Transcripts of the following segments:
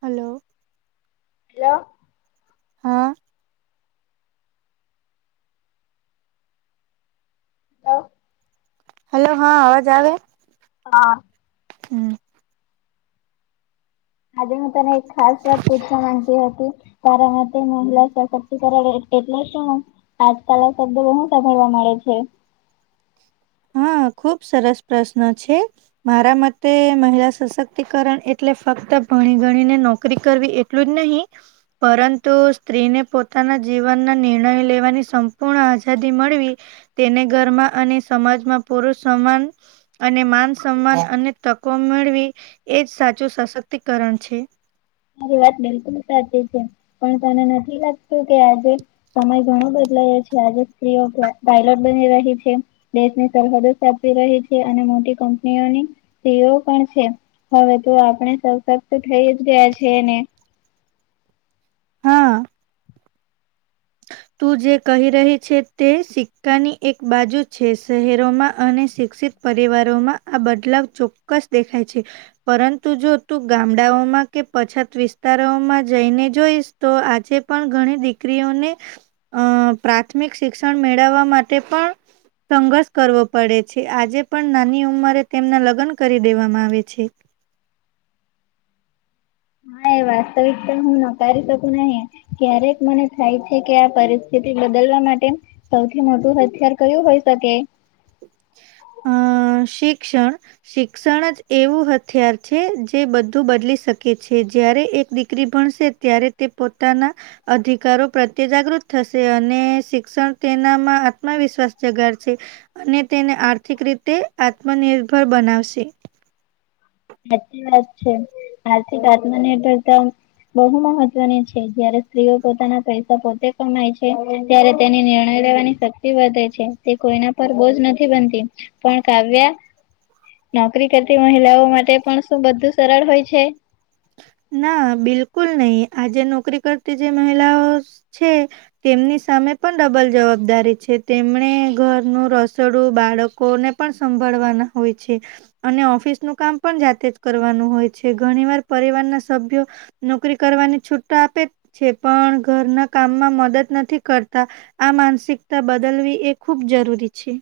Hello. Hello. હા. હ. Hello હા અવાજ આવે? હા. હમ્મ. આજે હું તને એક ખાસ વાત પૂછવા માંગતી હતી. તારા માટે મહિલા સશક્તિ કરણ એ-એટલે શું? આજકાલ આ શબ્દો બહુ સાભાળવા મળે છે. હા ખુબ સરસ પ્રશ્ન છે. મારા મતે મહિલા સશક્તિકરણ એટલે ફક્ત ભણી ગણીને નોકરી કરવી એ ટલુ જ નહી પરંતુ સ્ત્રીને પોતાના જીવનના નિર્ણય લેવાની સંપૂર્ણ આઝાદી મળવી તેને ઘરમાં અને સમાજમાં પુરુષ સમાન અને માન સન્માન અને તકો મેળવી એજ સાચું સશક્તિકરણ છે. મારી વાત બિલકુલ સાચી છે પણ તને નથી લાગતું કે આજે સમય ઘણો બદલાયો છે. આજે સ્ત્રીઓ બ્લા પાયલોટ બની રહી છે. દેશની સહમદો સ્થાપી રહી છે અને મોટી કંપનીઓની સીઓ પણ છે. હવે તો આપણે સશક્ત થઈ જ ગયા છે ને હા. તું જે કહી રહી છે તે સિક્કાની એક બાજુ છે. શહેરોમાં અને શિક્ષિત પરિવારોમાં આ બદલાવ ચોક્કસ દેખાય છે. પરંતુ જો તું ગામડાઓમાં કે પછાત વિસ્તારોમાં જઈને જોઈશ તો આજે પણ ઘણી દીકરીઓને અહ પ્રાથમિક શિક્ષણ મેળવવા માટે પણ સંઘર્ષ કરવો પડે છે. આજે પણ નાની ઉંમરે તેમના લગ્ન કરી દેવામાં આવે છે. હા એ વાસ્તવિકતા હું નકારી શકુ નહી. ક્યારેક મને થાય છે કે આ પરિસ્થિતિ બદલવા માટે સૌથી મોટું હથિયાર કર્યું હોય શકે? હ અહ શિક્ષણ શિક્ષણ જ એવું હથિયાર છે જે બધું બદલી શકે છે. જયારે એક દીકરી ભણશે ત્યારે તે પોતાના અધિકારો પ્રત્યે જાગૃત થશે અને શિક્ષણ તેનામાં આત્મવિશ્વાસ જગાડશે. અને તેને આર્થિક રીતે આત્મનિર્ભર બનાવશે. સાચી વાત છે. આર્થિક આત્મનિર્ભયતા બહુ મહત્વની છે. જયારે સ્ત્રીઓ પોતાના પૈસા પોતે કમાય છે ત્યારે તેની નિર્ણય લેવાની શક્તિ વધે છે. તે કોઈના પર બોજ નથી બનતી પણ કાવ્યા નોકરી કરતી મહિલાઓ માટે પણ શું બધું સરળ હોય છે? ના બિલકુલ નહી આજે નોકરી કરતી જે મહિલાઓ છે તેમની સામે પણ ડબલ જવાબદારી છે. તેમણે ઘરનું રસોડું, બાળકોને પણ સંભાળવાના હોય છે. અને ઓફિસ નું કામ પણ જાતે જ કરવાનું હોય છે. ઘણી વાર પરિવારના સભ્યો નોકરી કરવાની છુટ તો આપે છે, પણ ઘરના કામમાં મદદ નથી કરતા. આ માનસિકતા બદલવી એ ખૂબ જરૂરી છે.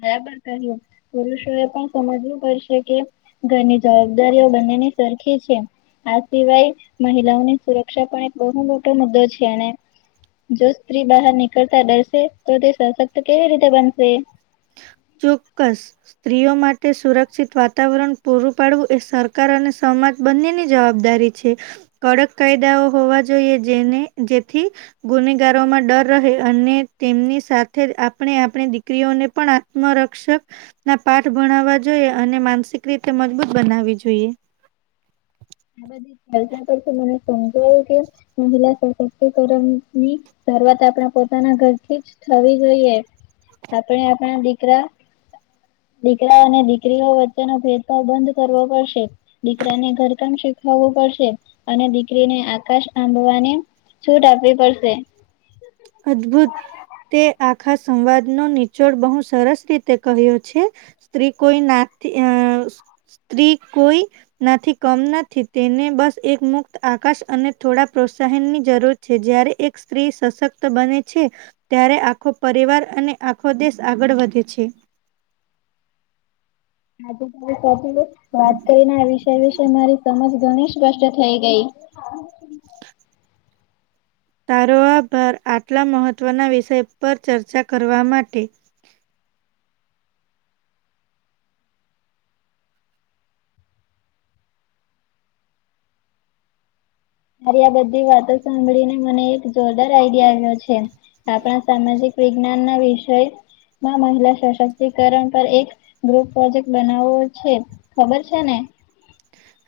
બારાબર કહીયુ. પુરુષો એ પણ સમજવું પડશે કે ઘરની જવાબદારીઓ બંનેની સરખી છે. આ સિવાય મહિલાઓની સુરક્ષા પણ એક બહુ મોટો મુદ્દો છે અને જો સ્ત્રી બહાર નીકળતા ડરસે, તો તે સશક્ત કેવી રીતે બનશે? ચોક્કસ સ્ત્રીઓ માટે સુરક્ષિત વાતાવરણ પૂરું પાડવું એ સરકાર અને સમાજ બંનેની જવાબદારી છે. કડક કાયદાઓ હોવા જોઈએ જેને જેથી ગુનેગારોમાં ડર રહે અને તેમની સાથે જ આપણી આપણી દીકરીઓને પણ આત્મરક્ષક ના પાઠ ભણાવવા જોઈએ અને માનસિક રીતે મજબૂત બનાવી જોઈએ. આ બધી ચર્ચા પરથી મને સમજવાું કે મહિલા સશક્તિકરણ ની શરુવાત આપણા પોતાના ઘરથી જ થવી જોઈએ. આપણે આપણા દીકરા દીકરા અને દીકરીઓ વચ્ચેનો બંધ કરવો પડશે. દીકરા ને ઘર કામ શીખ થવું પડશે અને દીકરીને આકાશ આંબવાની છૂટ આપવી પડશે. અદભુત તે આખા સંવાદનો નીચોડ બહુ સરસ રીતે કહ્યો છે. સ્ત્રી કોઈ ના અહ સ્ત્રી કોઈ નાથી કમ નથી તેને બસ એક મુક્ત આકાશ અને થોડા પ્રોત્સાહન ની જરૂર છે જય્યારે એક સ્ત્રી સશક્ત બને છે, ત્યારે આખો પરિવાર અને આખો દેશ આગળ વધે છે. ટોપિક વાત કરીને આ વિષય વિશે મારી સમજ ઘણી સ્પષ્ટ થઈ ગઈ. તારો આભાર આટલા મહત્વના વિષય ચર્ચા કરવા માટે. તારી આ બધી વાતો સાંભળીને મને એક જોરદાર આઈડિયા આવ્યો છે. આપણા સામાજિક વિજ્ઞાન ના વિષયમાં મહિલા સશક્તિકરણ પર એક ગ્રુપ પ્રોજેક્ટ બનાવો છે ખબર છે ને?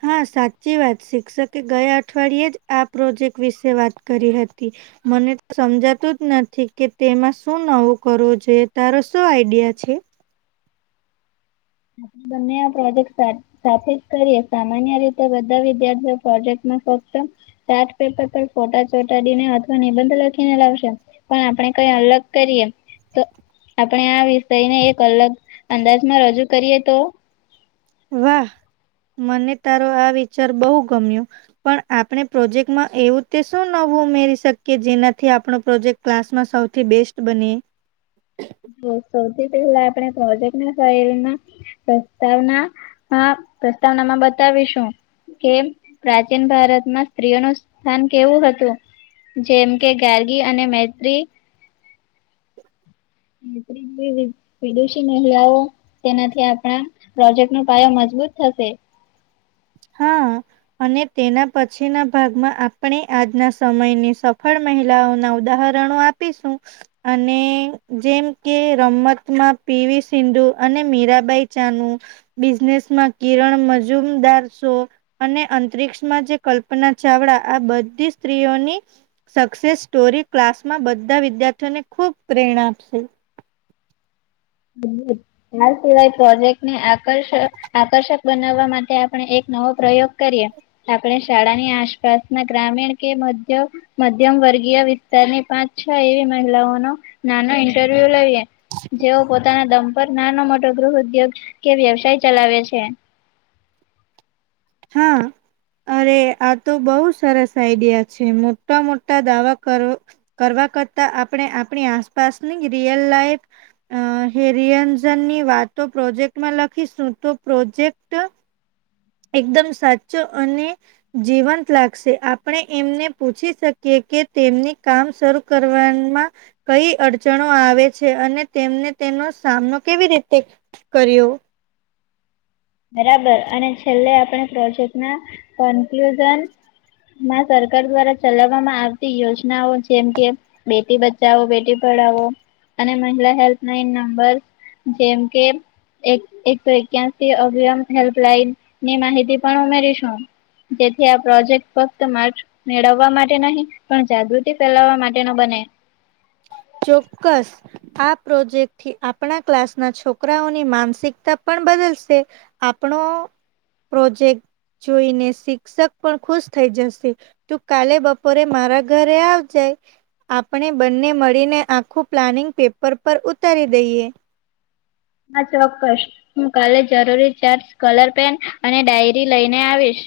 હા, સાચી વાત, શિક્ષકે ગયા અઠવાડિયે જ આ પ્રોજેક્ટ વિશે વાત કરી હતી. મને તો સમજાતું જ નથી કે તેમાં શું નવું કરવું જોઈએ, તારો શું આઈડિયા છે? બમને આ પ્રોજેક્ટસ સાથ સાથે જ કરીએ, સામાન્ય રીતે બધા વિદ્યાર્થીઓ પ્રોજેક્ટમાં ફક્ત ચાર્ટ પેપર પર ફોટા ચોટાડીને અથવા નિબંધ લખીને લાવશે. પણ આપણે કઈ અલગ કરીએ તો આપણે આ વિષયને એક અલગ અંદાજમાં રજૂ કરીએ તો વાહ મને તારો આ વિચાર બહુ ગમ્યો પણ આપણે પ્રોજેક્ટમાં એવું તે શું નું ઉમેરી શકીએ જેનાથી આપણો પ્રોજેક્ટ ક્લાસમાં સૌથી બેસ્ટ બને. સૌથી પહેલા આપણે પ્રોજેક્ટના ફઈલ ના પ્રસ્તાવના, હા પ્રસ્તાવનામાં બતાવીશું. કે પ્રાચીન ભારતમાં સ્ત્રીઓનું સ્થાન કેવું હતું. જેમ કે ગારગી અને મૈત્રી [unintelligible] વિદેશી મહિલાઓ તેનાથી આપડા પ્રોજેક્ટ નો પાયો મજબૂત થશે. હા. અને તેના પછીના ભાગમાં આપણે આજના સમયની સફળ મહિલાઓના ઉદાહરણ. નું આપીશું અને જેમ કે રમતમાં પીવી સિંધુ અને મીરાબાઈ ચાનુ બિઝનેસ માં કિરણમજૂનદાર સો અને અંતરિક્ષમાં જે કલ્પના ચાવડા આ બધી સ્ત્રીઓની સક્સેસ સ્ટોરી ક્લાસમાં બધા વિદ્યાર્થીઓને ખૂબ પ્રેરણા આપશે. આ સિવાય પ્રોજેક્ટને આકર્ષક આકર્ષક બનાવવા માટે આપણે એક નવો પ્રયોગ કરીએ કે આપણે શાળાની આસપાસ ના ગ્રામીણ કે મધ્ય મધ્યમ વર્ગીય વિસ્તારની પાંચ છ એવી મહિલાઓનો નાનો ઇન્ટરવ્યુ લઈએ જો દમ પર નાનો મોટો ગૃહઉદ્યોગ કે વ્યવસાય ચલાવે છે. હા. અરે આ તો બઉ સરસ આઈડિયા છે મોટા મોટા દાવા કર કરવા કરતા આપણે આપણી આસપાસની રિયલ લાઈફ અ હેરિયન્ઝનની વાતો પ્રોજેક્ટમાં લખીશું તો પ્રોજેક્ટ એકદમ સાચો અને જીવંત લાગશે આપણે એમને પૂછી શકીએ કે તેમને કામ શરૂ કરવાનમાં કઈ અડચણો આવે છે અને તેમને તેનો સામનો કેવી રીતે કર્યો? બરાબર અને છેલ્લે આપણે પ્રોજેક્ટ ના કન્ક્લુઝન માં સરકાર દ્વારા ચલાવવામાં આવતી યોજનાઓ જેમ કે બેટી બચાવો, બેટી પઢાઓ અને મહિલા હેલ્પલાઇન નંબર જેમ કે એક એકસો એક્યાસી અભિયમ હેલ્પલાઈનની માહિતી પણ ઉમેરીશું. જેથી આ પ્રોજેક્ટ ફક્ત માકસ મેળવવા માટે નહી પણ જાગૃતિ ફેલાવવા માટે નો બને. ચોક્કસ. આ પ્રોજેક્ટ થી આપણા ક્લાસ ના છોકરાઓની માનસિકતા પણ બદલશે. આપણો પ્રોજેક્ટ જોઈને શિક્ષક પણ ખુશ થઈ જશે. તું કાલે બપોરે મારા ઘરે આવજે આપણે બંને મળીને આખું પ્લાનિંગ પેપર પર ઉતારી દઈએ. હા ચોક્કસ હું કાલે જરૂરી ચાર્ટસ, કલર પેન અને ડાયરી લઈને આવીશ.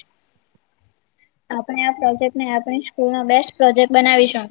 આપણે આ પ્રોજેક્ટને આપણી સ્કૂલ નો બેસ્ટ પ્રોજેક્ટ બનાવીશું.